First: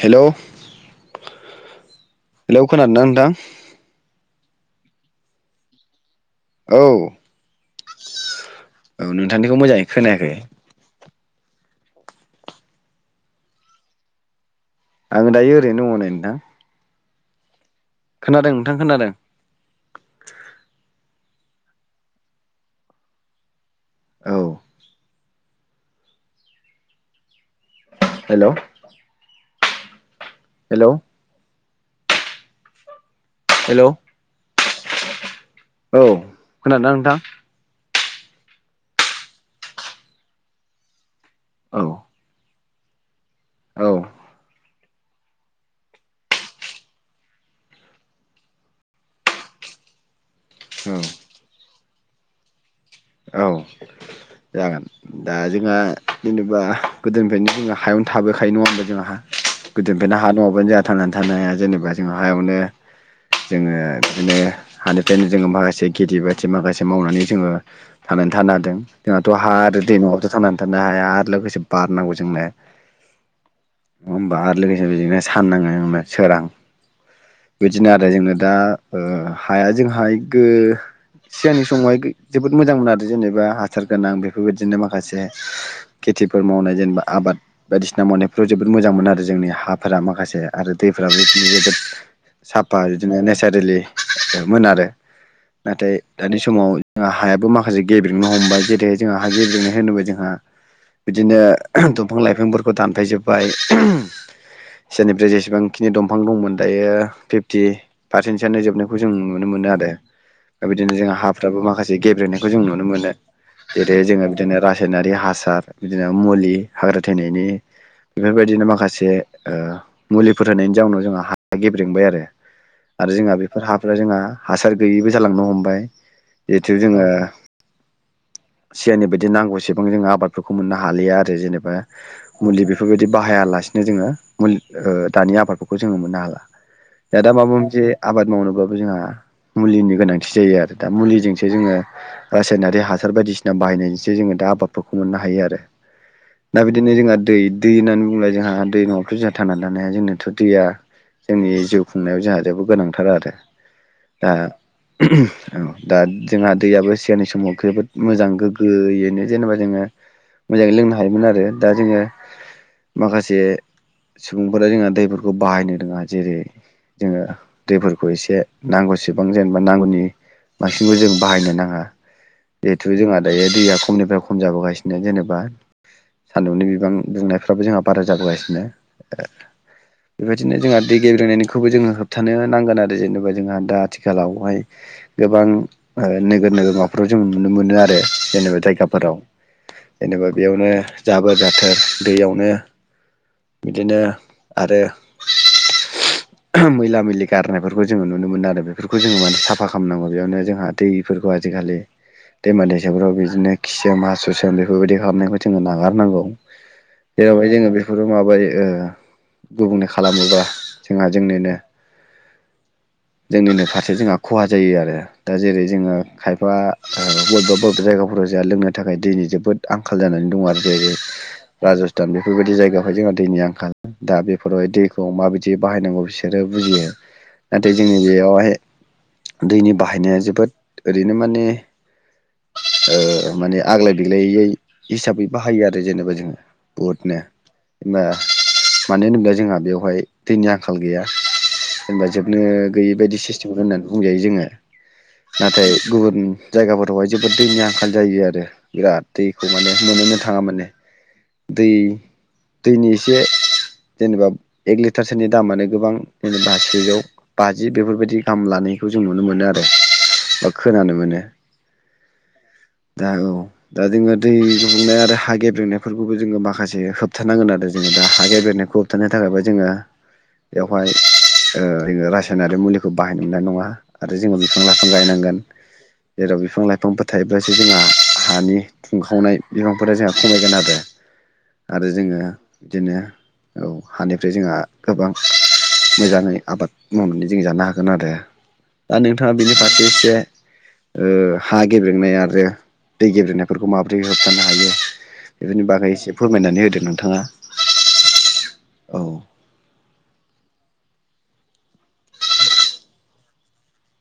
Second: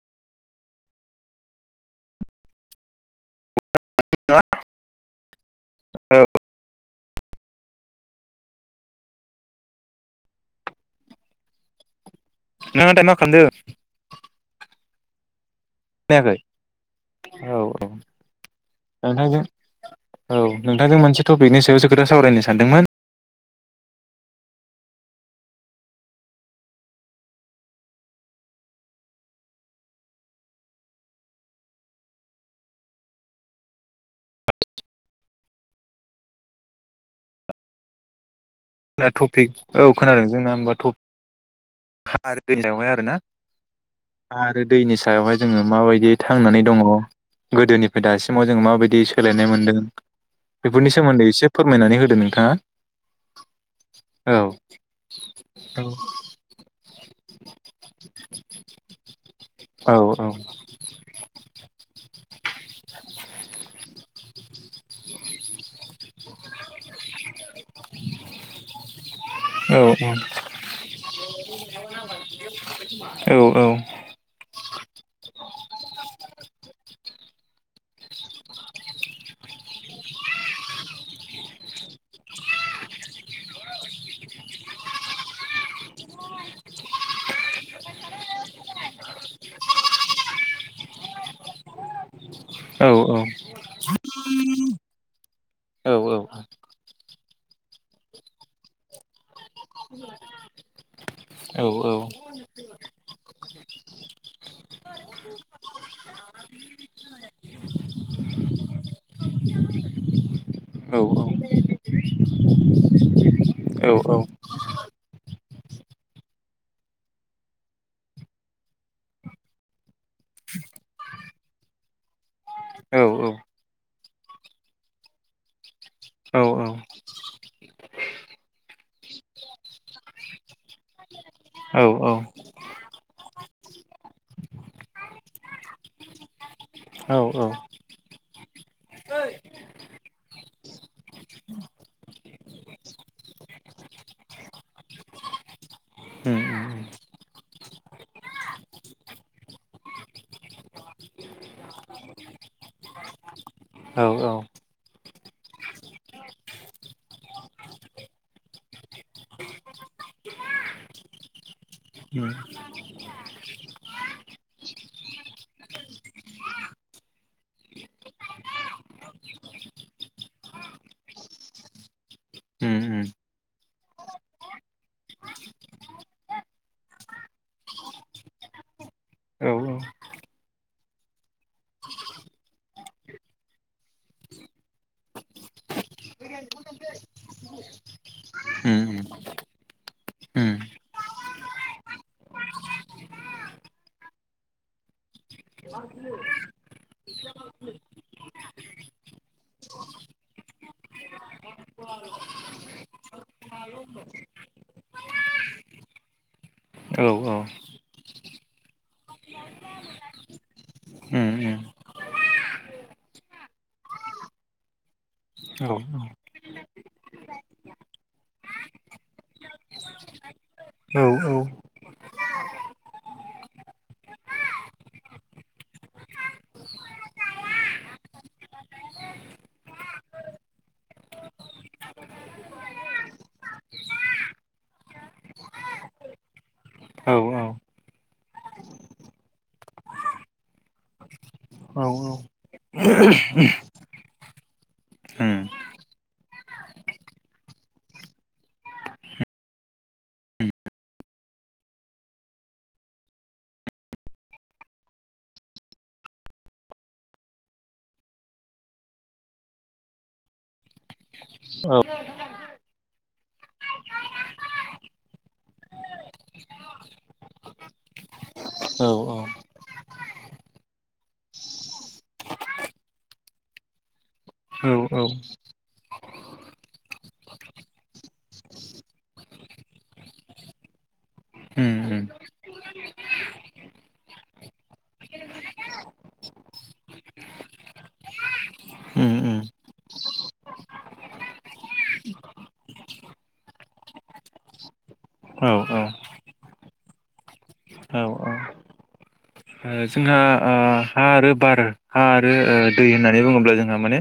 Hello hello खोनादोंना नोंथां। [inaudible] औ औ नोंथांनिखौ मोजाङै खोनायाखै। नों दायो मा खालामदों। आं दायो ओरैनो दं नै नोंथां। खोनायाखै औ खोनादों नोंथां औ खोनादों नोंथां औ नोंथांजों मोनसे टपिकनि सायावसो खोथा सावरायनो सानदोंमोन। औ हेलौ हेलौ हेलौ औ खोनादोंना नोंथां। टपिक औ खोनादों जोंना औ होनबा आरोना। औ आरो दैनि सायावहाय जोङो माबायदि थांनानै दङ। गोदोनिफाय दासिमाव जों माबायदि सोलायनाय मोनदों। बेफोरनि औ सोमोन्दै एसे फोरमायनानै होदो नोंथाङा। औ औ जागोन दा जोंहा जेनेबा गोदोनिफ्रायनो जोंहा हायावनो थाबोखायो नङा होना जोंहा औ गोदोनिफायनो औ हा नङाबानो जोंहा थांनानै थानो हा जेनेबा जों हायावनो जोङो बिदिनो हानिफ्रायनो जोङो माखासे खेथि बाथि माखासे मावनानै जोङो थांनानै थानो हादों जोंहाथ' हा आरो दै नङाबाथ' थांनानै थानो हाया आरो लोगोसे बार नांगौ जोंनो औ होनोमबा आरो लोगोसे बिदिनो साननांगो होना सोरां बिदिनो आरो जोंनो ओ दा हाया जोंहाय गो सिगांनि समावहाय जोबोद मोजां मोनो आरो। जेनेबा हासार गोनां बेफोरबायदिनो माखासे खेथिफोर मावनाय जेनेबा आबाद बायदिसिना मावनायफ्राव जोबोद मोजां मोन आरो जोंनि हाफोरा माखासे आरो दैफोराबो बिदिनो जोबोद साफा औ बिदिनो नेसारेलि मोन आरो औ नाथाय दानि समाव जोंहा हायाबो माखासे गेबेंनो हमबाय जेरैहाय जोंहा हा गेबेंनाय होनोब्ला जोंहा बिदिनो औ ओह दंफां लाइफांफोरखौ दानफायजोब्बाय उमह सिगांनिफ्राय जेसेबांखिनि दंफां दंमोन दायो फिफटि पारसेन्टसोआनो जोबनायखौ जों नुनो मोनो मोनो आरो दा बिदिनो जों औ हाफ्राबो माखासे गेब्रेनायखौ जों नुनो मोनो। जेरै जोंङो बिदिनो रासायनारि हासार बिदिनो मुलि हाग्रा थैनायनि बेफोरबायदिनो माखासे ओ मुलिफोर होनायनि जाउनाव जोंहा हाया गेब्रेेंबाय आरो आरो जोंहा बेफोर हाफोरा जोंहा हासार गैयैबो जालांनो हमबाय जिहेथु जोंङो सिगांनि बायदि नांगौसेबां जों आबादफोरखौ मोननो हालिया आरो जेनेबा मलि बेफोरबायदि बाहायालासिनो जोंङो मुलि दानि आबादफोरखौ जोंङो मोननो हाला। औ दा दा माबा मोनसे आबाद मावनोबाबो जोंहा मुलिनि गोनांथि जायो आरो दा मुलिजोंसो जोंङो रासायनारि हासार बायदिसिना बाहायनायजोंसो जोंङो दा आबादफोरखौ मोननो हायो आरो। औ दा औ बिदिनो जोंहा दै दै होननानै बुंल जोंहा दै नंङाबाथ' जोंहा थांनानै थानो हा जोंनाथ' दैया जोंनि जिउ खुंनायाव जोंहा जोबोद गोनांथार आरो औ दा उमह उमह दा जोंहा दैयाबो सिगांनि समाव जोबोद मोजां गोग्गोयैनो जेनेबा जोंङो मोजांङै लोंनो हायोमोन आरो दा जोंङो उम माखासे सुबुंफोरा जोंहा दैफोरखौ बाहायनो रोंङा जेरै जोंङो दैफोरखौ एसे नांगौसेबां जेनेबा नांगौनि बांसिनखौ जों बाहायनो नांङा उम जिहेथु उम जोंहा दायो दैया खमनिफ्राय खम जाबोगासिनो जेनेबा सान्दुंनि बिबां दुंनायफ्राबो जोंहा बारा जाबोगासिनो ओ औ बेबायदिनो जोंहा दै गेब्रेनायनिखौबो जोंङो होबथानो नांगोन आरो जेनेबा जोंहा दा आथिखालावहाय गोबां ओ नोगोर नोगमाफोराव जों नुनो मोनो आरो जेनेबा उम जायगाफोराव जेनेबा उम बेयावनो जाबो जाथार दैयावनो बिदिनो आरो औ ओहोह मैला मैलि गारनायफोरखौ जोंङो नुनो मोनो आरो बेफोरखौ जोंङो माने साफा खालामनांगौ बेयावनो जोंहा दैफोरखौ आजिखालि दैमा दैसाफ्राव बिदिनो खिसोम हासुसोम बेफोरबायदि खालामनायखौ जोंङो नागारनांगौ औ जेरावहाय जोंङो बेफोर माबायो ओ गुबुंले खालामोबा जोंहा उम जोंनोनो उम जोंनिनो फारसे जोंहा खहा जायो आरो दा जेरै औ औ जोंङो खायफा ओ बबेबा बबेबा जायगाफोराव जोंहा लोंनो थाखाय दैनि जोबोद आंखाल जानानै दं आरो औ औ राज स्थान बेफोरबायदि जायगायावहाय जोंहा दैनि आंखाल दा बेफोरावहाय दैखौ माबायदि बाहायनांगौ बिसोरो बुजियो नाथाय जोंनि बेयावहाय दैनि बाहायनाया जोबोद ओरैनो माने [inaudible] ओ माने आग्लाय दिग्लायै हिसाबै बाहायो आरो जेनेबा जोंङो औ औ उम औ [unintelligible] मानो होनोब्ला जोंहा बेवहाय दैनि आंखाल गैया औ जेनेबा जोब नो गैयि बायदि सिस्टिम होननानै बुंजायो जोंङो नाथाय गुबुन जायगाफोरावहाय जोबोद दैनि आंखाल जायो आरो बिराद दैखौ माने मोननोनो थांङा माने दै दैनि एसे जेनेबा एक लिटारसोनि दामानो गोबां जेनबा सेजौ बाजि बेफोरबायदि गाहाम लानाय बिखौ जों नुनो मोनो आरो बा खोनानो मोनो औ दा औ दा जोंंङो दै गुबुंनाय आरो हा गेब्रेंनायफोरखौबो जोंङो माखासे होबथानांगोन आरो जोंङो दा हा गेब्रेनायखौ होबथानो थाखायबो जोंङो बेवहाय ओ रासायनारि मुलिखौ बाहायनो मोननाय नङा आरो जोङो बिफां- लाइफां गायनांगोन जेराव बिफां- लाइफांफोर थायोब्लासो जोंहा हानि खुंखावनाय बिफांफोरा जोंहा खमायगोन आरो आरो उम उम जोङो बिदिनो औ हानिफ्राय जोंहा गोबां मोजाङै आबाद मावनानै जों जानो हागोन आरो दा नोंथाङा उम औ बिनि फारसे एसे ओ हा गेब्रेंनाय आरो दै गेब्रेंनायफोरखौ माबोरै होबथानो हायो औ बेफोरनि बागै एसे फोरमायनानै होदो नोंथाङा औ - औ औ ओ जोंहा ओ हा आरो बार हा आरो दै होननानै बुङोब्ला जोंहा माने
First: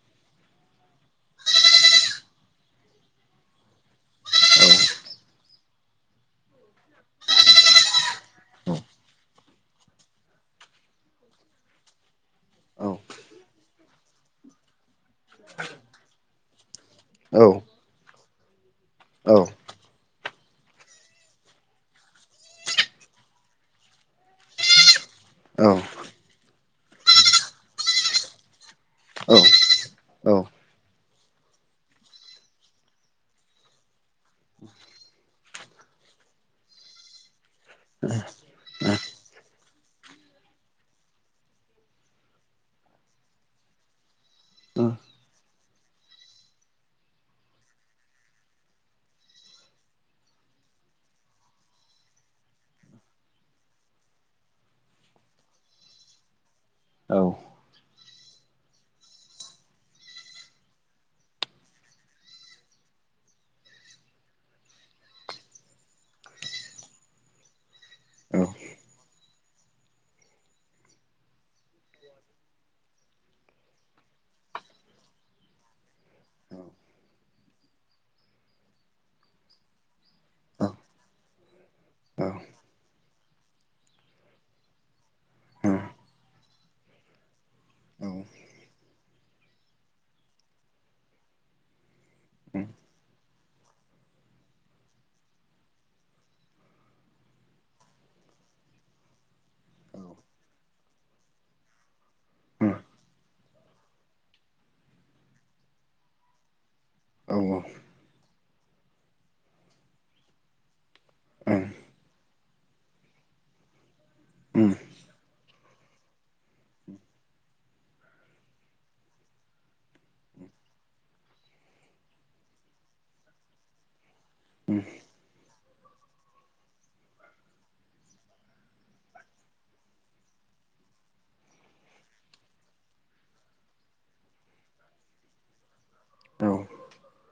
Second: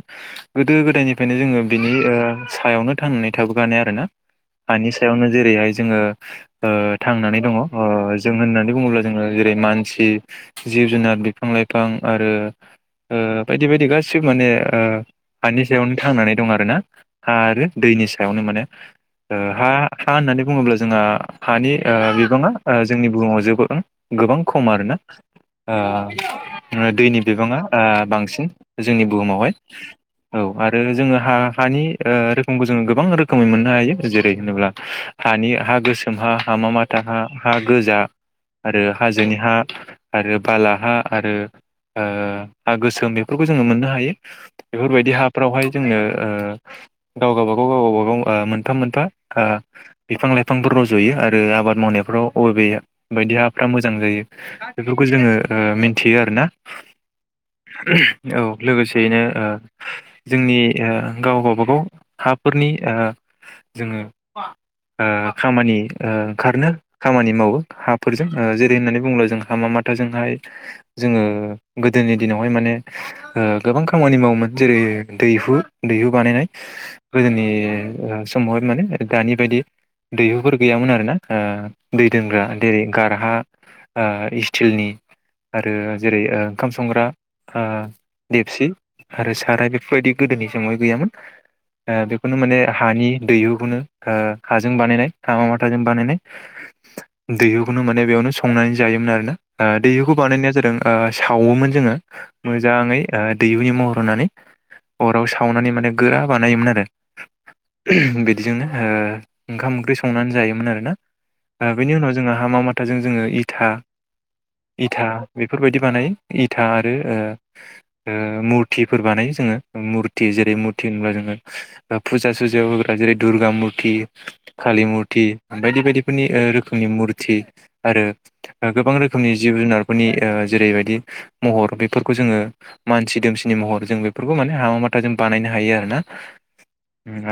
गोदो -गोदायनिफ्रायनो जोङो ओ बिनि सायावनो थांनानै थाबोखानाय आरोना हानि सायावनो जेरैहाय जोङो ओ थांनानै दङ ओ जों होननानै बुङोब्ला जोङो जेरै मानसि जिब- जुनार, बिफां -लाइफां आरो औ ओ बायदि बायदि गासिबो माने ओ हानि सायावनो थांनानै दं आरोना हा औ आरो दैनि सायावनो माने औ ओ हा हा होननानै बुङोब्ला जोंहा हानि ओ बिबाङा जोंनि बुहुमाव जबो गोबां खम आरोना औ ओ दैनि बिबाङा बांसिन जोंनि बुहुमावहाय औ आरो जोङो हा हानि रोखोमखौ जोङो गोबां रोखोमै मोननो हायो जेरै होनोब्ला हानि हा गोसोम हा हामा माथा हा हा गोजा आरो हाजोनि हा आरो बालाहा आरो ओ हा गोसोम बेफोरखौ जोङो मोननो हायो बेफोरबायदि हाफ्रावहाय जोंनो ओ गाव गबागाव गाव गबागाव मोनफा- मोनफा ओ बिफां- लाइफांफोर रज'यो आरो आबाद माव मावनायफ्राव अबे बायदि हाफ्रा मोजां जायो बेफोरखौ जोङो ओ मिन्थियो आरो ना औ [unintelligible] औ लोगोसेयैनो जोंनि गाव बागाव हाफोरनि ओ जोङो ओ खामानि ओ ओंखारनो खामानि मावो हाफोरजों जेरै होननानै बुङोब्ला जों हामा माथाजोंहाय जोङो गोदोनि दिनावहाय माने ओ गोबां खामानि मावोमोन जेरै दैहु -दैहु बानायनाय गोदोनि समावहाय माने दानि बायदि दैहुफोर गैयामोन आरोना ओ दै दोनग्रा जेरै गारहा ओ सिटिलनि आरो जेरै ओंखाम संग्रा ओ देबसि आरो साराय बेफोरबायदि गोद गोदनि समावहाय गैयामोन ओ बेखौनो माने हानि दैहुखौनो ओ हाजों बानायनाय हा माथाजों बानायनाय दैहुखौनो माने बेयावनो संनानै जायोमोन आरो दैहुखौ बानायनाया जादों ओ सावोमोन जोङो मोजाङै दैहुनि महर होनानै अराव सावनानै माने गोरा बानायोमोन आरो औ बिदिजोंनो ओंखाम -ओंख्रि संनानै जायोमोन आरोना बेनि उनाव जोंहा हामा माथाजों जोङो इथा- इथा बेफोरबायदि बानायो इथा आरो मुरथिफोर बानायो जोङो मुरथि जेरै मुरथि होनोबा जोङो फुजा सुजायाव होग्रा जेरै दुर्गा मुरथि कालि मुरथि बायदि बायदिफोरनि रोखोमनि मुरथि आरो गोबां रोखोमनि जिब- जुनारफोरनि जेरैबायदि महर बेफोरखौ जोङो मानसि दोमसिनि महर जों बेफोरखौ माने हाबा माथा जों बानायनो हायो आरोना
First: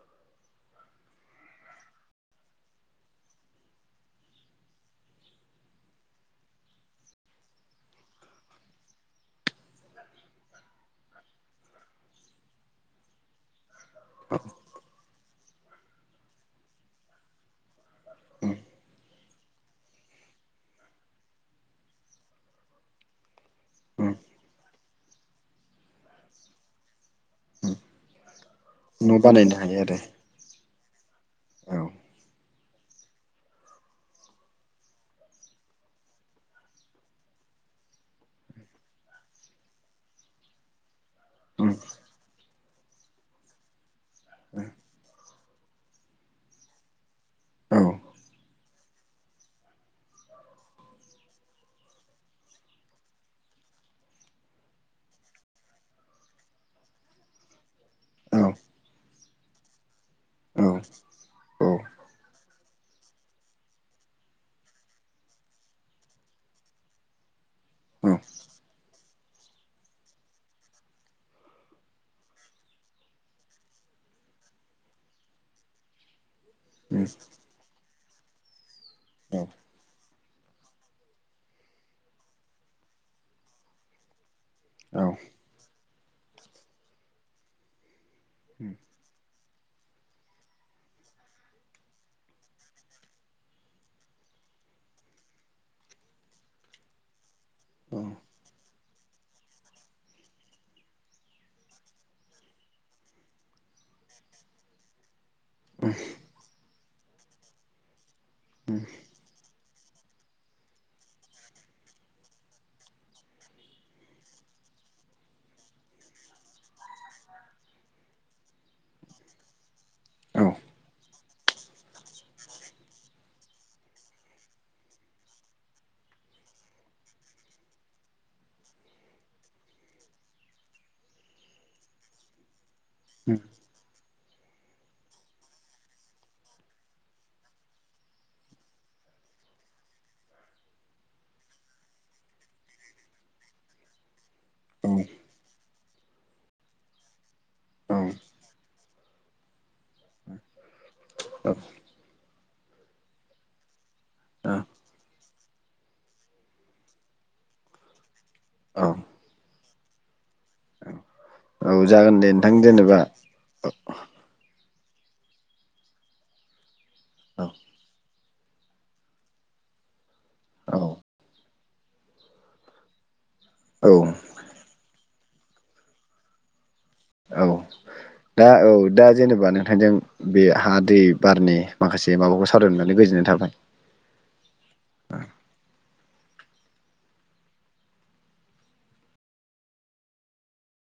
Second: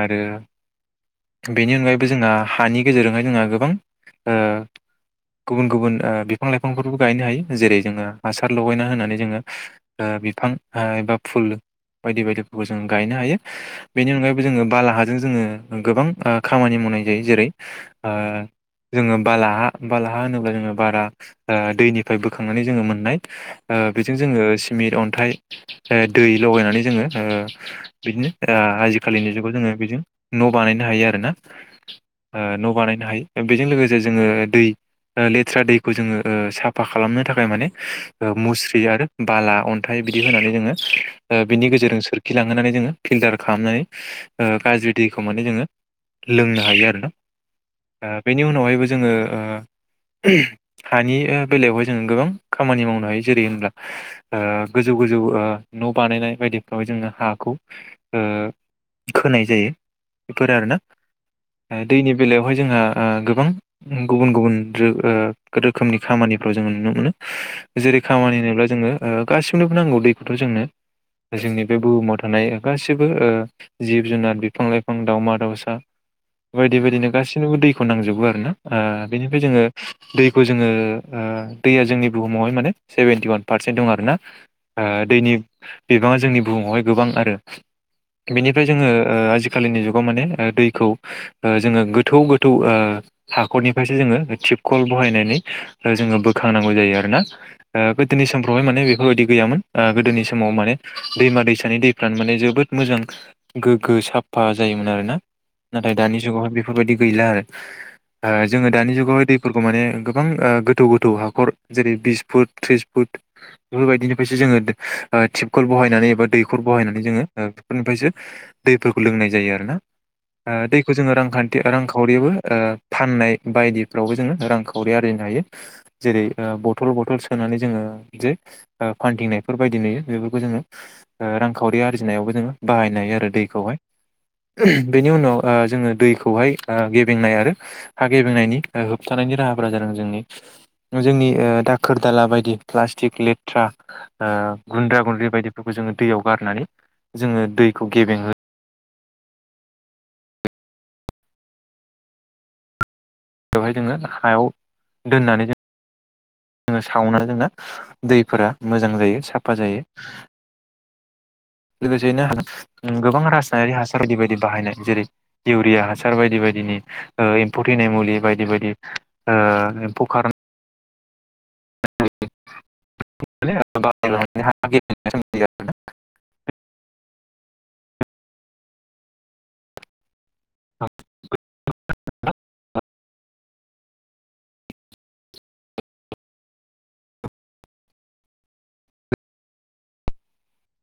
आरो बेनि अनगायैबो जोंहा हानि गेजेरजोंहाय जोंहा गोबां गुबुन- गुबुन बिफां - लाइफांफोरबो गायनो हायो जेरै जोङो हासार लगायना होनानै जोङो बिफां एबा फुल बायदि बायदिफोरखौ जों गायनो हायो बेनि अनगायैबो जोङो बाला हाजों जों जोङो गोबां खामानि मावनाय जायो जेरै जोङो बाला हा बालाहा होनोब्ला जोङो बारा दैनिफ्राय बोखांनानै जोङो मोननाय बेजों जोङो सिमेन्ट अन्थाइ दै लगायनानै जोङो बिदिनो न' आजिखालिनि बानायनो जुगाव जोङो हायो बि न' बानाय ह आरोना आरो न' बानायनो हायो बेजों लोगोसे जोङो दै लेथ्रा दै खौ जोङो साफा खालामनो थाखाय माने मुस्रि आरो बाला अन्थाइ बिदि होनानै जोङो औ बिनि गेजेरजों सोरखिलांहोनानै जोङो फिल्टार खालामनानै औ गाज्रि दैखौ माने जोङो लोंनो हायो आरोना औ बेनि उनावहायबो जोङो हानि बेलायावहाय जोङो गोबां खामानि मावनो हायो जेरै होनब्ला गोजौ गोजौ न' बानायनाय बायदिफ्राव जोङो हाखौ औ खोनाय जायो बेफोरो आरोना। दैनि बेलायावहाय जोंहा गोबां गुबुन गुबुन रोखोमनि खामानिफ्राव जों नुनो मोनो जेरै खामानि होनोब्ला जोङो गासिमनोबो नांगौ दैखौथ' जों नो जोंनि बे बुहुमाव थानाय गासिबो जिब जुनार बिफां लाइफां दावमा दाउसा बायदि बायदिनो गासैनोबो दैखौ नांजोबो आर ना बेनिफ्राय जोङो दैखौ जोङो दैया जोंनि बुहुमावहाय माने सेभेेनटि वान पारसेन्ट दं आरोना। औ दैनि बिबाङा जोंनि बुहुमावहाय गोबां आरो। बेनिफ्राय जोङो आजिखालिनि जुगाव माने दैखौ जोङो गोथौ गोथौ हाखरनिफ्रायसो जोङो थिब कल बहायनानै जोङो बोखांनांगौ जायो आरोना गोदोनि समफ्रावहाय माने बेफोरबायदि गैयामोन गोदोनि समाव माने दैमा दैसानि दैफ्रानो माने जोबोद मोजां गोग्गो साफा जायो। मोन आरो ना नाथाय दानि जुगाव बेफोर बायदि गैला आरो जोङो दानि जुगाव दै फोरखौ माने गोबां गोथौ गोथौ हाखर जेरै बिस फुट ट्रिस फुट बेफोरबायदिनिसो जों जोङो टिपखल बहायनानै एबा दैखर बहायनानै जोङो बेफोरनिफ्रायसो दैफोरखौ लोंनाय जायो। जायो आरोना दैखौ जोङो रांखान्थि रांखावरियावबो फाननाय बायदिफ्रावबो जोङो रांखावरि आरजिनो हायो जेरै बथल बथल सोनानै जोङो जे फान्दिंनाय बेफोरबायदि नुयो बेफोरखौ जोङो रांखावरि आरजिनायावबो जोङो बाहायनो हायो आरो दैखौहाय बेनि उनाव जोङो दैखौहाय गेबेंनाय आरो हा गेबेंनायनि थानायनि राहाफोरा जादों जोंनि जोंनि दाखोर दाला बायदि प्लास्टिक लेथ्रा गुन्द्रा गुन्द्रि बायदिफोरखौ जोङो दैयाव गारनानै जोङो दैखौ औ गेबेंहोयो औ। बेवहाय जोङो हायाव दोननानै जोङो सावना जोंना दैफोरा औ मोजां जायो साफा जायो। जागोन दे नोंथां जेनेबा लोगोसेयैनो गोबां रासनायारि हासार बायदि बायदि बाहायनाय। जेरै इउरिया हासार बायदि बायदिनि ओ एम्फौ थैनाय मुलि बायदि बायदि ओ खार औ औ औ [unintelligible] आ [unintelligible] दा औ दा जेनेबा नोंथांजों बे हा दै बारनि माखासे माबाखौ सावरायनो मोननानै गोजोननाय थाबाय औ [inaudible]